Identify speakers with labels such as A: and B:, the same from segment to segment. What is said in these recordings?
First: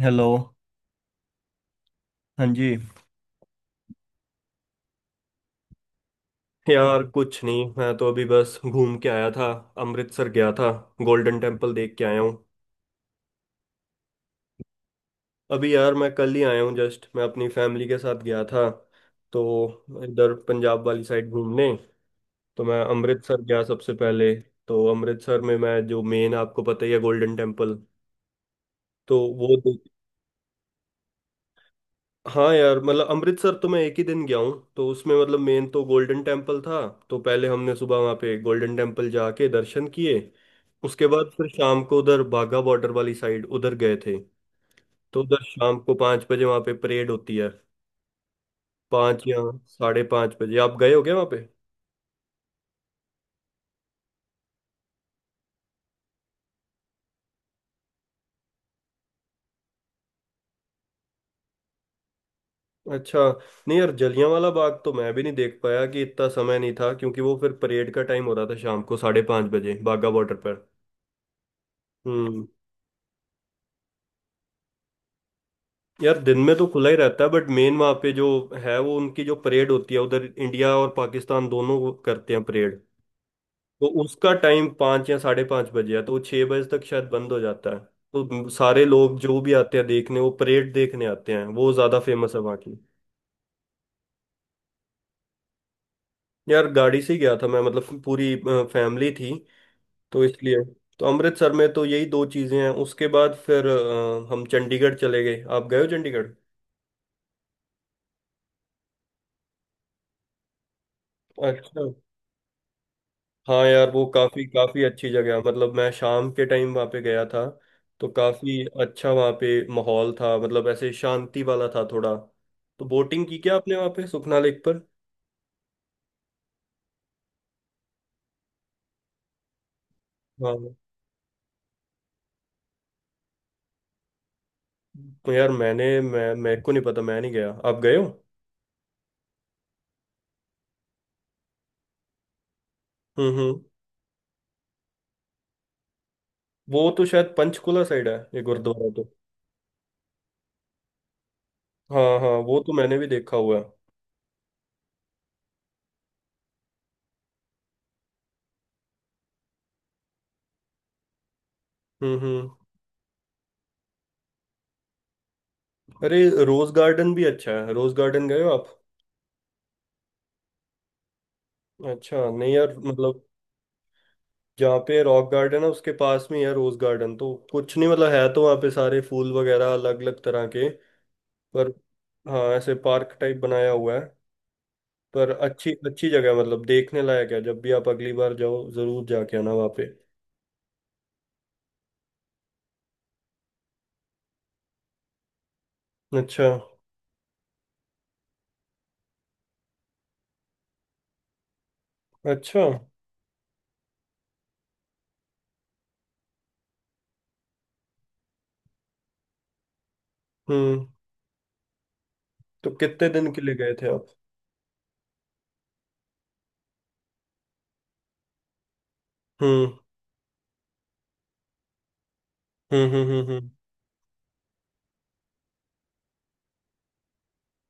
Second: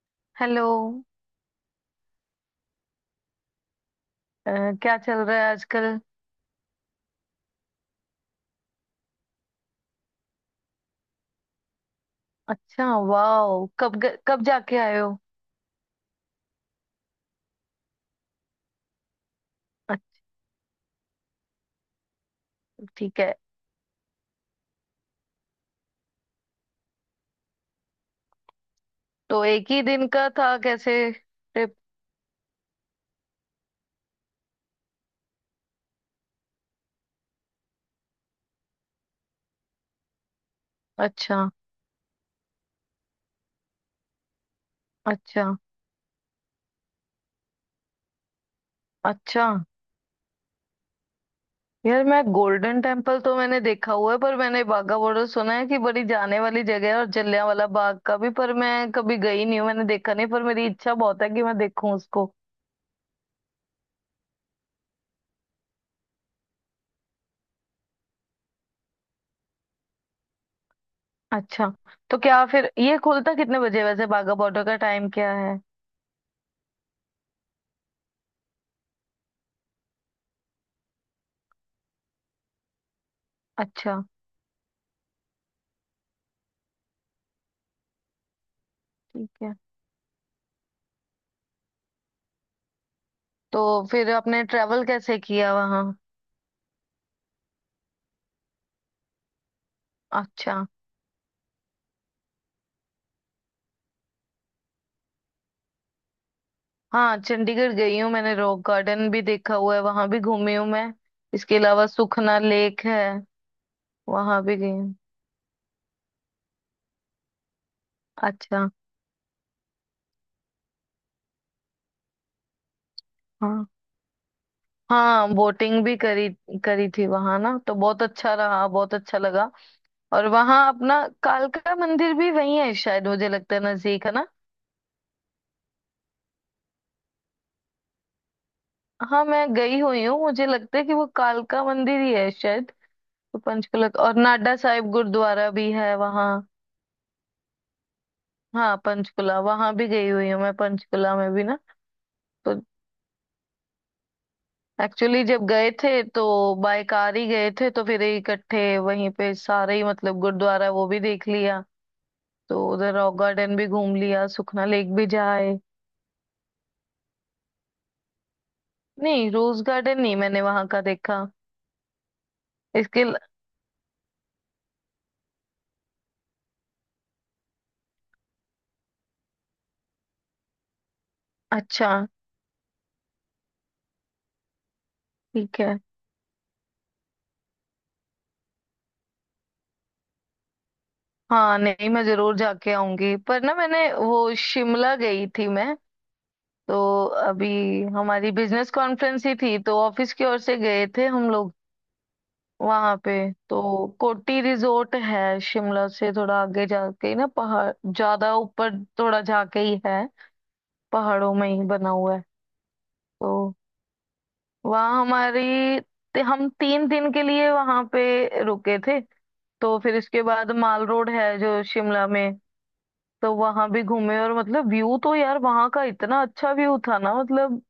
A: Hello.
B: Hello.
A: हाँ जी।
B: अ, क्या चल रहा है आजकल?
A: यार कुछ नहीं, मैं तो अभी बस घूम के आया था। अमृतसर गया था। गोल्डन टेम्पल देख के आया हूँ।
B: अच्छा, वाओ। कब जाके आए हो?
A: अभी यार मैं कल ही आया हूँ, जस्ट मैं अपनी फैमिली के साथ गया था तो
B: अच्छा।
A: इधर पंजाब वाली साइड घूमने। तो मैं
B: ठीक है।
A: अमृतसर गया सबसे पहले। तो अमृतसर में मैं जो मेन, आपको पता ही है, गोल्डन टेम्पल, तो
B: तो
A: वो।
B: एक ही दिन का था कैसे ट्रिप?
A: हाँ यार मतलब अमृतसर तो मैं एक ही दिन गया हूँ, तो उसमें मतलब मेन तो गोल्डन टेम्पल था। तो पहले हमने सुबह वहाँ पे गोल्डन टेम्पल जाके दर्शन किए। उसके बाद फिर
B: अच्छा।
A: शाम को उधर बाघा बॉर्डर वाली साइड उधर गए थे। तो उधर
B: अच्छा।
A: शाम को 5 बजे वहाँ पे परेड होती है। पाँच या
B: अच्छा
A: साढ़े पाँच बजे आप गए हो क्या वहाँ पे?
B: यार, मैं गोल्डन टेम्पल तो मैंने देखा हुआ है, पर मैंने बाघा बॉर्डर सुना है कि बड़ी जाने वाली जगह है, और जलियांवाला बाग का भी। पर मैं कभी गई नहीं हूँ, मैंने देखा नहीं, पर मेरी इच्छा बहुत है कि मैं देखूं उसको।
A: अच्छा। नहीं यार जलियांवाला बाग तो मैं भी नहीं देख पाया कि इतना समय नहीं था क्योंकि वो फिर परेड का टाइम हो रहा था शाम को 5:30 बजे बाघा बॉर्डर पर।
B: अच्छा। तो क्या
A: हम्म।
B: फिर ये खुलता कितने बजे है? वैसे बाघा बॉर्डर का टाइम क्या है?
A: यार दिन में तो खुला ही रहता है बट मेन वहाँ पे जो है वो उनकी जो परेड होती है, उधर इंडिया और पाकिस्तान दोनों वो करते हैं परेड। तो
B: अच्छा।
A: उसका टाइम 5 या 5:30 बजे है, तो वो 6 बजे तक शायद बंद हो जाता है। तो सारे लोग जो
B: ठीक
A: भी
B: है।
A: आते हैं देखने, वो परेड देखने आते हैं, वो ज़्यादा फेमस है वहाँ की।
B: तो फिर आपने ट्रेवल कैसे किया वहाँ?
A: यार गाड़ी से ही गया था मैं, मतलब पूरी फैमिली थी तो
B: अच्छा।
A: इसलिए। तो अमृतसर में तो यही दो चीज़ें हैं, उसके बाद फिर हम चंडीगढ़ चले गए। आप गए हो चंडीगढ़?
B: हाँ, चंडीगढ़ गई हूँ। मैंने रॉक गार्डन भी देखा हुआ है, वहां भी घूमी हूँ मैं। इसके
A: अच्छा।
B: अलावा सुखना लेक है।
A: हाँ यार वो
B: वहां
A: काफी
B: भी गई
A: काफी
B: हूँ।
A: अच्छी जगह है। मतलब मैं शाम के टाइम वहाँ पे गया था। तो काफी
B: अच्छा।
A: अच्छा वहाँ पे माहौल था, मतलब ऐसे शांति वाला था थोड़ा। तो बोटिंग की क्या
B: हाँ,
A: आपने वहाँ पे सुखना लेक पर?
B: हाँ, बोटिंग भी करी। करी थी वहां ना, तो बहुत अच्छा रहा, बहुत अच्छा लगा। और वहां
A: हाँ।
B: अपना कालका मंदिर भी वही है शायद, मुझे लगता है नजदीक है ना।
A: तो यार मैंने, मैं मेरे को नहीं पता, मैं नहीं गया, आप गए हो?
B: हाँ, मैं गई हुई हूँ। मुझे लगता है कि वो कालका मंदिर ही है शायद। तो
A: हम्म।
B: पंचकुला और नाडा साहिब गुरुद्वारा भी है वहाँ।
A: वो तो शायद पंचकुला साइड है ये
B: हाँ,
A: गुरुद्वारा तो।
B: पंचकुला वहां भी गई हुई हूँ मैं। पंचकुला में भी ना।
A: हाँ हाँ
B: तो
A: वो तो मैंने भी देखा हुआ है।
B: एक्चुअली जब गए थे, तो बाय कार ही गए थे। तो फिर इकट्ठे वहीं पे सारे ही, मतलब गुरुद्वारा वो भी देख लिया।
A: हम्म।
B: तो उधर रॉक गार्डन भी घूम लिया, सुखना लेक भी जाए।
A: अरे, रोज गार्डन भी अच्छा है, रोज गार्डन गए हो आप?
B: नहीं, रोज गार्डन नहीं, मैंने वहां का देखा।
A: अच्छा नहीं यार,
B: इसके ल-
A: मतलब जहाँ पे रॉक गार्डन है उसके पास में ही है रोज गार्डन, तो कुछ नहीं मतलब, है तो वहाँ पे सारे फूल वगैरह अलग अलग तरह के। पर
B: अच्छा।
A: हाँ, ऐसे पार्क टाइप बनाया हुआ है। पर
B: ठीक
A: अच्छी
B: है।
A: अच्छी जगह है, मतलब देखने लायक है, जब भी आप अगली बार जाओ जरूर जाके आना वहाँ पे।
B: हाँ, नहीं मैं जरूर जाके आऊंगी। पर ना, मैंने वो शिमला गई थी मैं।
A: अच्छा।
B: तो अभी हमारी बिजनेस कॉन्फ्रेंस ही थी, तो ऑफिस की ओर से गए थे हम लोग
A: अच्छा।
B: वहां पे। तो कोटी रिजोर्ट है शिमला से थोड़ा आगे जाके ही ना, पहाड़ ज्यादा ऊपर थोड़ा जाके ही है।
A: हम्म।
B: पहाड़ों में ही बना हुआ है।
A: तो कितने दिन के लिए
B: तो
A: गए थे आप?
B: वहाँ हमारी, हम 3 दिन के लिए वहां पे रुके थे।
A: हम्म
B: तो फिर इसके बाद माल रोड है जो शिमला में।
A: हम्म हम्म हम्म
B: तो
A: हम्म।
B: वहां भी घूमे, और मतलब व्यू तो यार वहां का इतना अच्छा व्यू था ना, मतलब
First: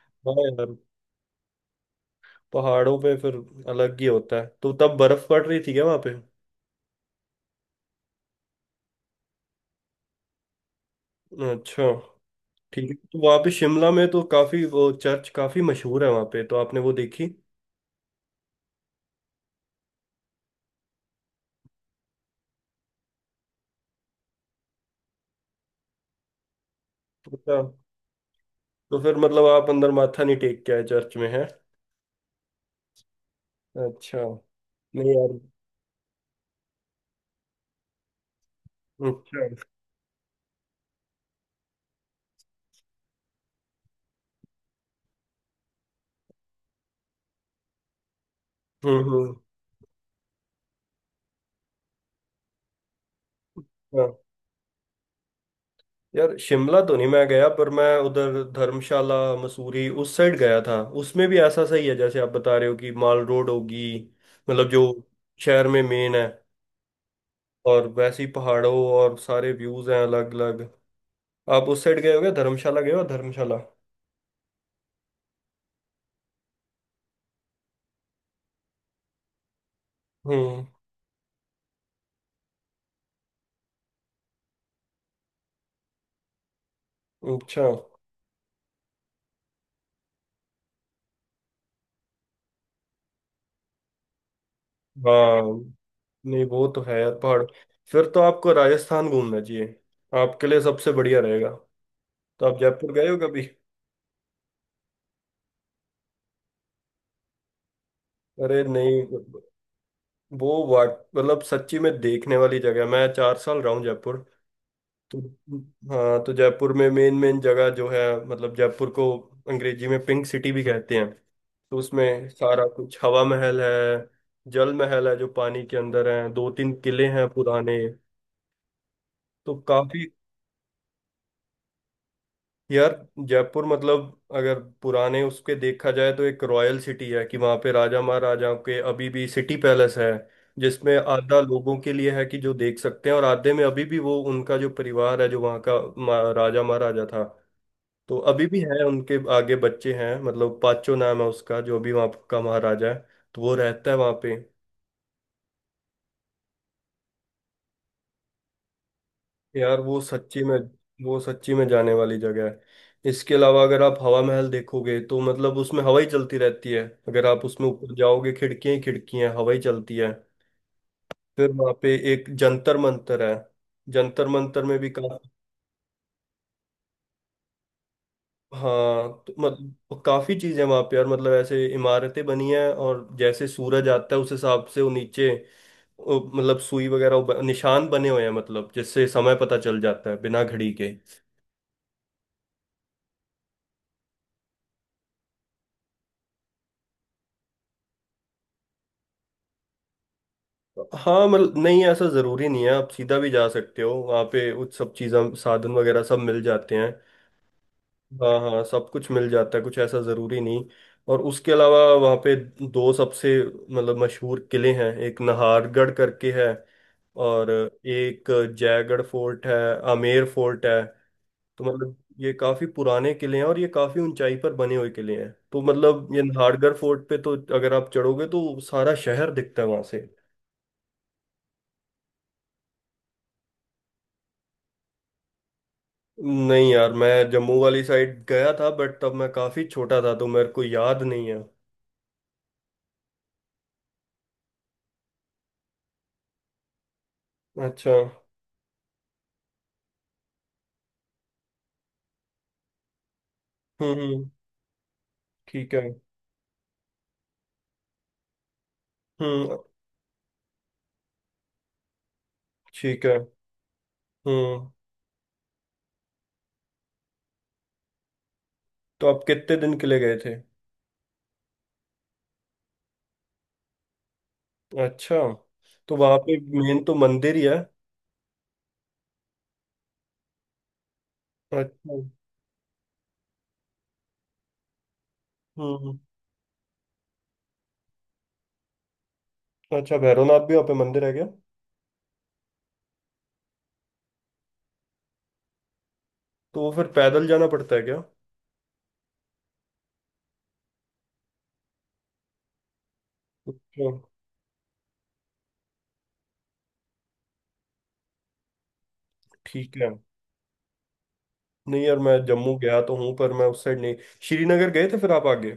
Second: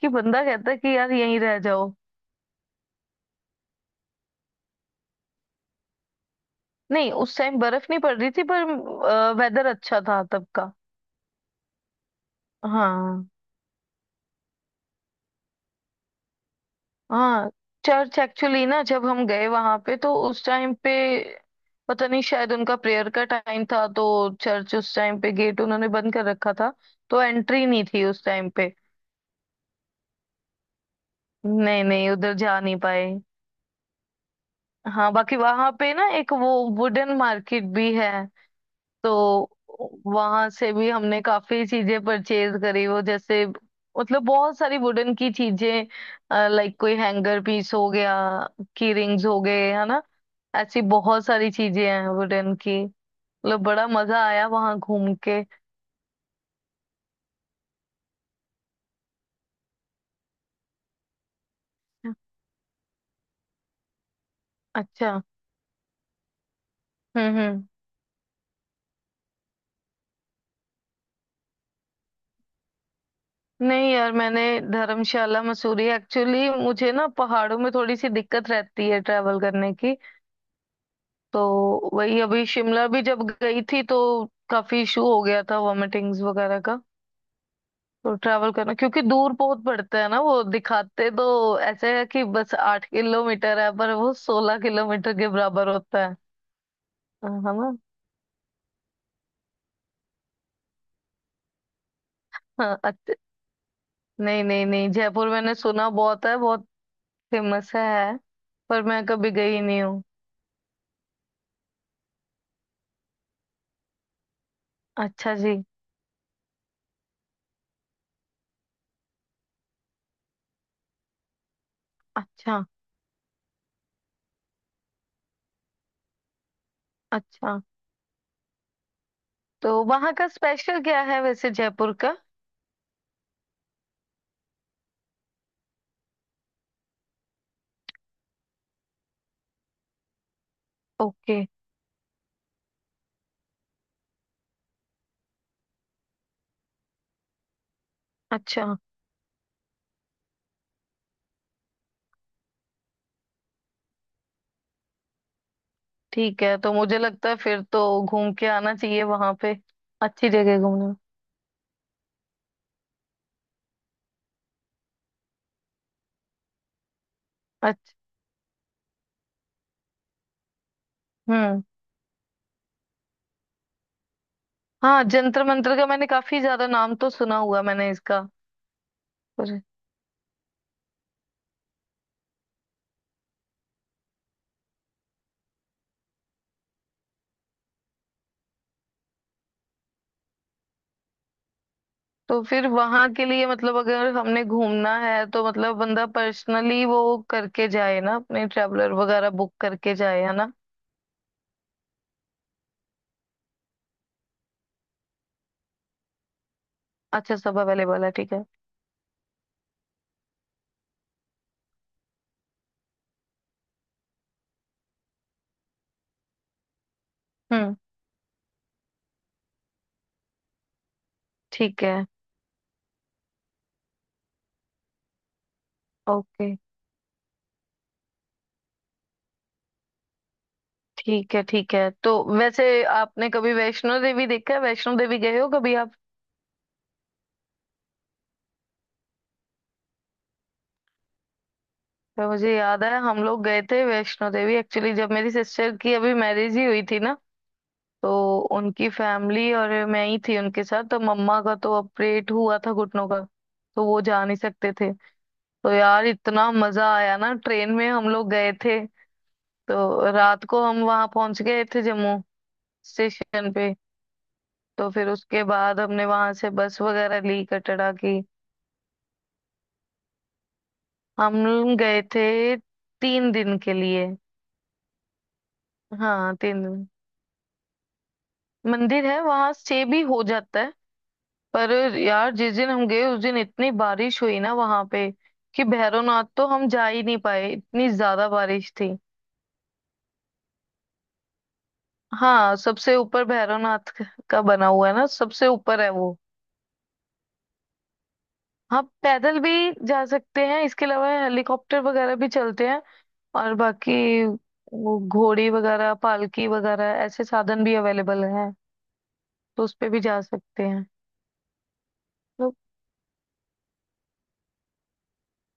B: कि
A: हाँ
B: बंदा कहता
A: यार
B: है कि यार यहीं रह जाओ।
A: पहाड़ों पे फिर अलग ही होता है। तो तब बर्फ पड़ रही थी क्या वहाँ पे?
B: नहीं, उस टाइम बर्फ नहीं पड़ रही थी, पर वेदर अच्छा था तब का।
A: अच्छा। ठीक है, तो
B: हाँ।
A: वहाँ पे शिमला में तो काफी वो चर्च काफी मशहूर है वहाँ पे, तो आपने वो देखी?
B: हाँ, चर्च एक्चुअली ना जब हम गए वहां पे, तो उस टाइम पे पता नहीं शायद उनका प्रेयर का टाइम था। तो चर्च उस टाइम पे गेट उन्होंने बंद कर रखा था। तो
A: अच्छा।
B: एंट्री नहीं थी उस टाइम पे।
A: तो फिर मतलब आप अंदर माथा नहीं टेक के आए, चर्च में है?
B: नहीं नहीं, उधर जा नहीं पाए।
A: अच्छा। नहीं
B: हाँ, बाकी
A: यार।
B: वहां पे ना एक वो वुडन मार्केट भी है। तो
A: अच्छा।
B: वहां से भी हमने काफी चीजें परचेज करी वो, जैसे मतलब बहुत सारी वुडन की चीजें, लाइक कोई हैंगर पीस हो गया, की रिंग्स
A: हम्म।
B: हो गए, है ना। ऐसी बहुत सारी चीजें हैं वुडन की। मतलब बड़ा
A: हाँ
B: मजा आया वहां घूम के।
A: यार शिमला तो नहीं मैं गया, पर मैं उधर धर्मशाला मसूरी उस साइड गया था। उसमें भी ऐसा सही है जैसे आप बता रहे हो कि माल रोड होगी, मतलब जो
B: अच्छा।
A: शहर में मेन है।
B: हम्म। हम्म।
A: और वैसे ही पहाड़ों और सारे व्यूज हैं अलग अलग। आप उस साइड गए हो क्या? धर्मशाला गए हो धर्मशाला?
B: नहीं यार, मैंने धर्मशाला मसूरी, एक्चुअली मुझे ना पहाड़ों में थोड़ी सी दिक्कत रहती है ट्रैवल करने की।
A: हम्म।
B: तो वही अभी शिमला भी जब गई थी, तो काफी इशू हो गया था वॉमिटिंग्स वगैरह का।
A: अच्छा।
B: तो ट्रैवल करना, क्योंकि दूर बहुत पड़ता है ना। वो दिखाते तो ऐसे है कि बस 8 किलोमीटर है, पर वो 16 किलोमीटर के
A: हाँ,
B: बराबर होता है।
A: नहीं वो तो है यार पहाड़।
B: हम।
A: फिर तो आपको राजस्थान घूमना चाहिए, आपके लिए सबसे बढ़िया रहेगा। तो आप
B: हाँ,
A: जयपुर गए
B: अच्छे।
A: हो कभी?
B: नहीं नहीं नहीं, जयपुर मैंने सुना बहुत है, बहुत फेमस है,
A: अरे
B: पर
A: नहीं।
B: मैं कभी गई नहीं हूँ।
A: वो वाट, मतलब सच्ची में देखने वाली जगह है। मैं 4 साल रहा हूँ जयपुर। तो
B: अच्छा जी।
A: हाँ, तो जयपुर में मेन मेन जगह जो है, मतलब जयपुर को अंग्रेजी में पिंक सिटी भी कहते हैं। तो उसमें
B: अच्छा।
A: सारा कुछ हवा महल है, जल महल है जो पानी के अंदर है, दो तीन किले हैं
B: अच्छा।
A: पुराने। तो
B: तो
A: काफी।
B: वहाँ का स्पेशल क्या है वैसे जयपुर का?
A: यार जयपुर मतलब अगर पुराने उसके देखा जाए तो एक रॉयल सिटी है कि वहाँ पे राजा महाराजाओं के अभी भी सिटी पैलेस है, जिसमें
B: ओके।
A: आधा लोगों के लिए है कि जो देख सकते हैं और आधे में अभी भी वो उनका जो परिवार है जो वहाँ का राजा महाराजा था। तो अभी भी
B: अच्छा।
A: है, उनके आगे बच्चे हैं, मतलब पाचो नाम है उसका जो अभी वहाँ का महाराजा है। तो वो रहता है वहाँ पे।
B: ठीक है। तो मुझे लगता है फिर तो घूम के आना चाहिए वहां पे।
A: यार वो
B: अच्छी
A: सच्ची में,
B: जगह घूमने में।
A: वो सच्ची में जाने वाली जगह है। इसके अलावा अगर आप हवा महल देखोगे तो मतलब उसमें हवा ही चलती रहती है, अगर आप उसमें ऊपर
B: अच्छा।
A: जाओगे खिड़कियां ही खिड़कियां हैं, हवा ही चलती है। फिर
B: हम्म।
A: वहाँ पे एक जंतर मंतर है, जंतर मंतर में भी
B: हाँ,
A: काफी।
B: जंतर मंतर का मैंने काफी ज्यादा नाम तो सुना हुआ मैंने इसका।
A: हाँ, तो
B: पर-
A: मतलब काफी चीजें वहाँ पे यार, मतलब ऐसे इमारतें बनी हैं और जैसे सूरज आता है उस हिसाब से वो नीचे वो मतलब सुई वगैरह वो निशान बने हुए हैं, मतलब जिससे समय पता चल जाता है बिना घड़ी के।
B: तो फिर वहां के लिए मतलब अगर हमने घूमना है, तो मतलब बंदा पर्सनली वो करके जाए ना, अपने ट्रैवलर वगैरह बुक करके जाए, है ना?
A: हाँ मतलब नहीं ऐसा जरूरी नहीं है, आप सीधा भी जा सकते हो वहाँ पे, उस सब चीज़ें साधन वगैरह सब मिल जाते हैं।
B: अच्छा, सब अवेलेबल है, ठीक
A: हाँ
B: है।
A: हाँ सब कुछ मिल जाता है, कुछ ऐसा जरूरी नहीं। और उसके अलावा वहाँ पे दो सबसे मतलब मशहूर किले हैं, एक नाहरगढ़ करके है और
B: हम्म।
A: एक जयगढ़ फोर्ट है, आमेर फोर्ट है। तो
B: ठीक
A: मतलब
B: है।
A: ये काफी पुराने किले हैं और ये काफी ऊंचाई पर बने हुए किले हैं, तो मतलब ये
B: ओके।
A: नाहरगढ़ फोर्ट पे तो अगर आप चढ़ोगे तो सारा शहर दिखता है वहां से।
B: ठीक है। ठीक है। तो वैसे आपने कभी वैष्णो देवी देखा है? वैष्णो देवी गए हो कभी आप?
A: नहीं यार मैं जम्मू वाली साइड गया था बट तब मैं काफी छोटा था तो मेरे को याद नहीं है।
B: तो मुझे याद है हम लोग गए थे वैष्णो देवी। एक्चुअली जब मेरी सिस्टर की अभी मैरिज ही हुई थी ना,
A: अच्छा।
B: तो उनकी फैमिली और मैं ही थी उनके साथ। तो मम्मा का तो ऑपरेट हुआ था घुटनों का, तो
A: हम्म
B: वो जा
A: हम्म,
B: नहीं सकते थे। तो
A: ठीक है।
B: यार इतना मजा आया ना, ट्रेन में हम लोग गए थे।
A: हम्म।
B: तो रात को हम वहां पहुंच गए थे जम्मू
A: ठीक है।
B: स्टेशन पे।
A: हम्म।
B: तो फिर उसके बाद हमने वहां से बस वगैरह ली कटरा की।
A: तो आप कितने दिन के लिए गए थे?
B: हम गए थे 3 दिन के लिए।
A: अच्छा। तो वहां
B: हाँ,
A: पे
B: तीन
A: मेन
B: दिन
A: तो मंदिर ही है।
B: मंदिर है वहां, स्टे भी हो जाता है। पर
A: अच्छा।
B: यार जिस दिन हम गए, उस दिन इतनी बारिश हुई ना वहां पे, कि
A: हम्म।
B: भैरवनाथ तो हम जा ही नहीं पाए, इतनी ज्यादा बारिश थी।
A: अच्छा, भैरवनाथ भी वहाँ पे मंदिर है क्या?
B: हाँ, सबसे ऊपर भैरवनाथ का बना हुआ है ना, सबसे ऊपर है वो।
A: तो वो फिर पैदल जाना पड़ता है क्या?
B: हाँ, पैदल भी जा सकते हैं, इसके अलावा हेलीकॉप्टर वगैरह भी चलते हैं। और
A: अच्छा।
B: बाकी वो घोड़ी वगैरह, पालकी वगैरह ऐसे साधन भी अवेलेबल हैं। तो उस
A: ठीक है।
B: पे भी जा सकते हैं।
A: नहीं यार मैं जम्मू गया तो हूँ पर मैं उस साइड नहीं। श्रीनगर गए थे फिर आप आगे?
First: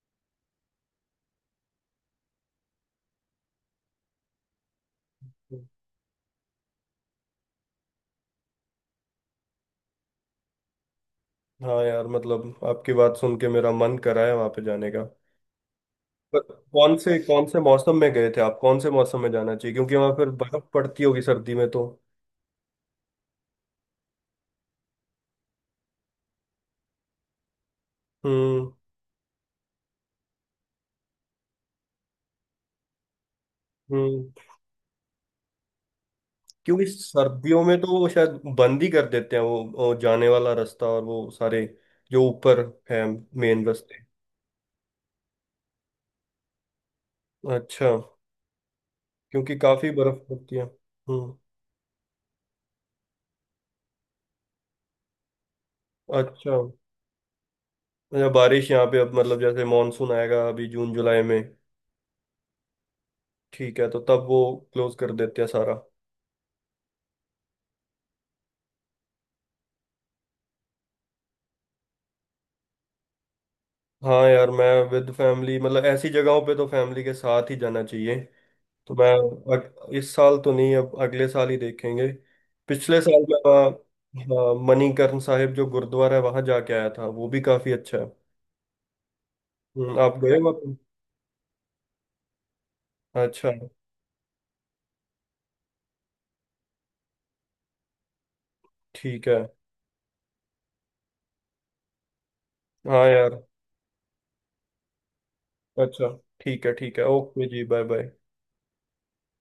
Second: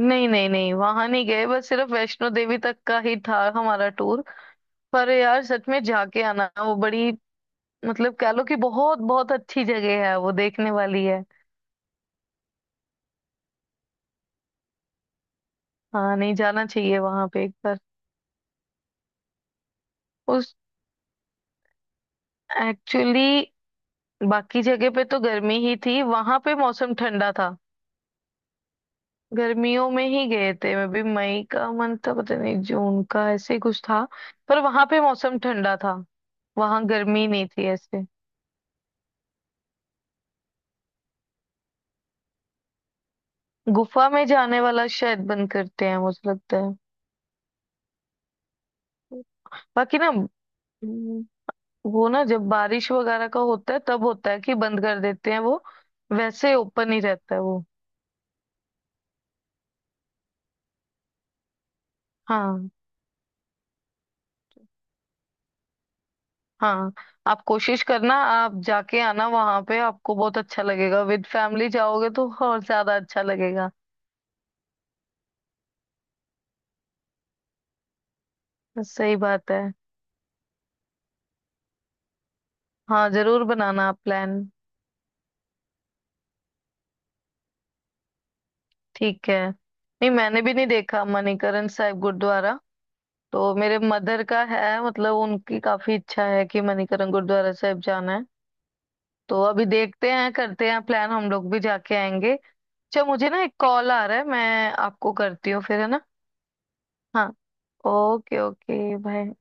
B: नहीं नहीं नहीं, वहां नहीं गए, बस सिर्फ वैष्णो देवी तक का ही था हमारा टूर। पर यार सच में जाके आना, वो बड़ी, मतलब कह लो कि बहुत बहुत अच्छी जगह है, वो देखने वाली है।
A: हाँ यार, मतलब आपकी बात सुन के मेरा मन करा है वहां पे जाने का।
B: हाँ नहीं,
A: पर
B: जाना चाहिए वहां पे
A: कौन
B: एक
A: से
B: बार।
A: मौसम में गए थे आप, कौन से मौसम में जाना चाहिए, क्योंकि वहां पर
B: उस,
A: बर्फ पड़ती होगी सर्दी में तो।
B: एक्चुअली बाकी जगह पे तो गर्मी ही थी, वहां पे मौसम ठंडा था।
A: हम्म
B: गर्मियों में ही गए थे, मैं भी मई का मंथ था, पता नहीं जून का, ऐसे ही कुछ था।
A: हम्म।
B: पर वहां पे मौसम ठंडा था,
A: क्योंकि
B: वहां गर्मी नहीं
A: सर्दियों
B: थी
A: में तो
B: ऐसे।
A: वो शायद बंद ही कर देते हैं वो जाने वाला रास्ता और वो सारे जो ऊपर है मेन रास्ते।
B: गुफा में जाने वाला शायद बंद करते हैं, मुझे लगता है।
A: अच्छा। क्योंकि काफी
B: बाकी ना,
A: बर्फ पड़ती है।
B: हम्म,
A: हम्म।
B: वो ना जब बारिश वगैरह का होता है, तब होता है कि बंद कर देते हैं वो। वैसे
A: अच्छा।
B: ओपन ही रहता है वो।
A: अच्छा, बारिश यहाँ पे अब मतलब जैसे मानसून आएगा अभी जून जुलाई में।
B: हाँ।
A: ठीक है, तो तब वो क्लोज कर देते हैं सारा।
B: हाँ, आप कोशिश करना, आप जाके आना वहां पे, आपको बहुत अच्छा लगेगा। विद फैमिली जाओगे तो और ज्यादा अच्छा लगेगा।
A: हाँ यार मैं विद फैमिली, मतलब ऐसी जगहों पे तो फैमिली के साथ ही जाना चाहिए। तो मैं
B: सही बात है।
A: इस साल तो नहीं, अब अगले साल ही देखेंगे। पिछले
B: हाँ,
A: साल मैं
B: जरूर
A: वहाँ
B: बनाना आप प्लान।
A: हाँ, मणिकर्ण साहिब जो गुरुद्वारा है वहाँ जाके आया था, वो भी काफी अच्छा है।
B: ठीक है, नहीं
A: आप गए
B: मैंने
A: हो
B: भी
A: आप?
B: नहीं देखा मणिकरण साहिब गुरुद्वारा।
A: अच्छा।
B: तो मेरे मदर का है, मतलब उनकी काफी इच्छा है कि मणिकरण गुरुद्वारा साहिब जाना है।
A: ठीक है।
B: तो अभी देखते हैं, करते हैं प्लान, हम लोग भी जाके आएंगे। अच्छा
A: हाँ
B: मुझे
A: यार।
B: ना एक कॉल आ रहा है, मैं आपको करती हूँ फिर, है ना?
A: अच्छा। ठीक है ठीक है,
B: हाँ,
A: ओके जी, bye bye.
B: Okay, okay, bye.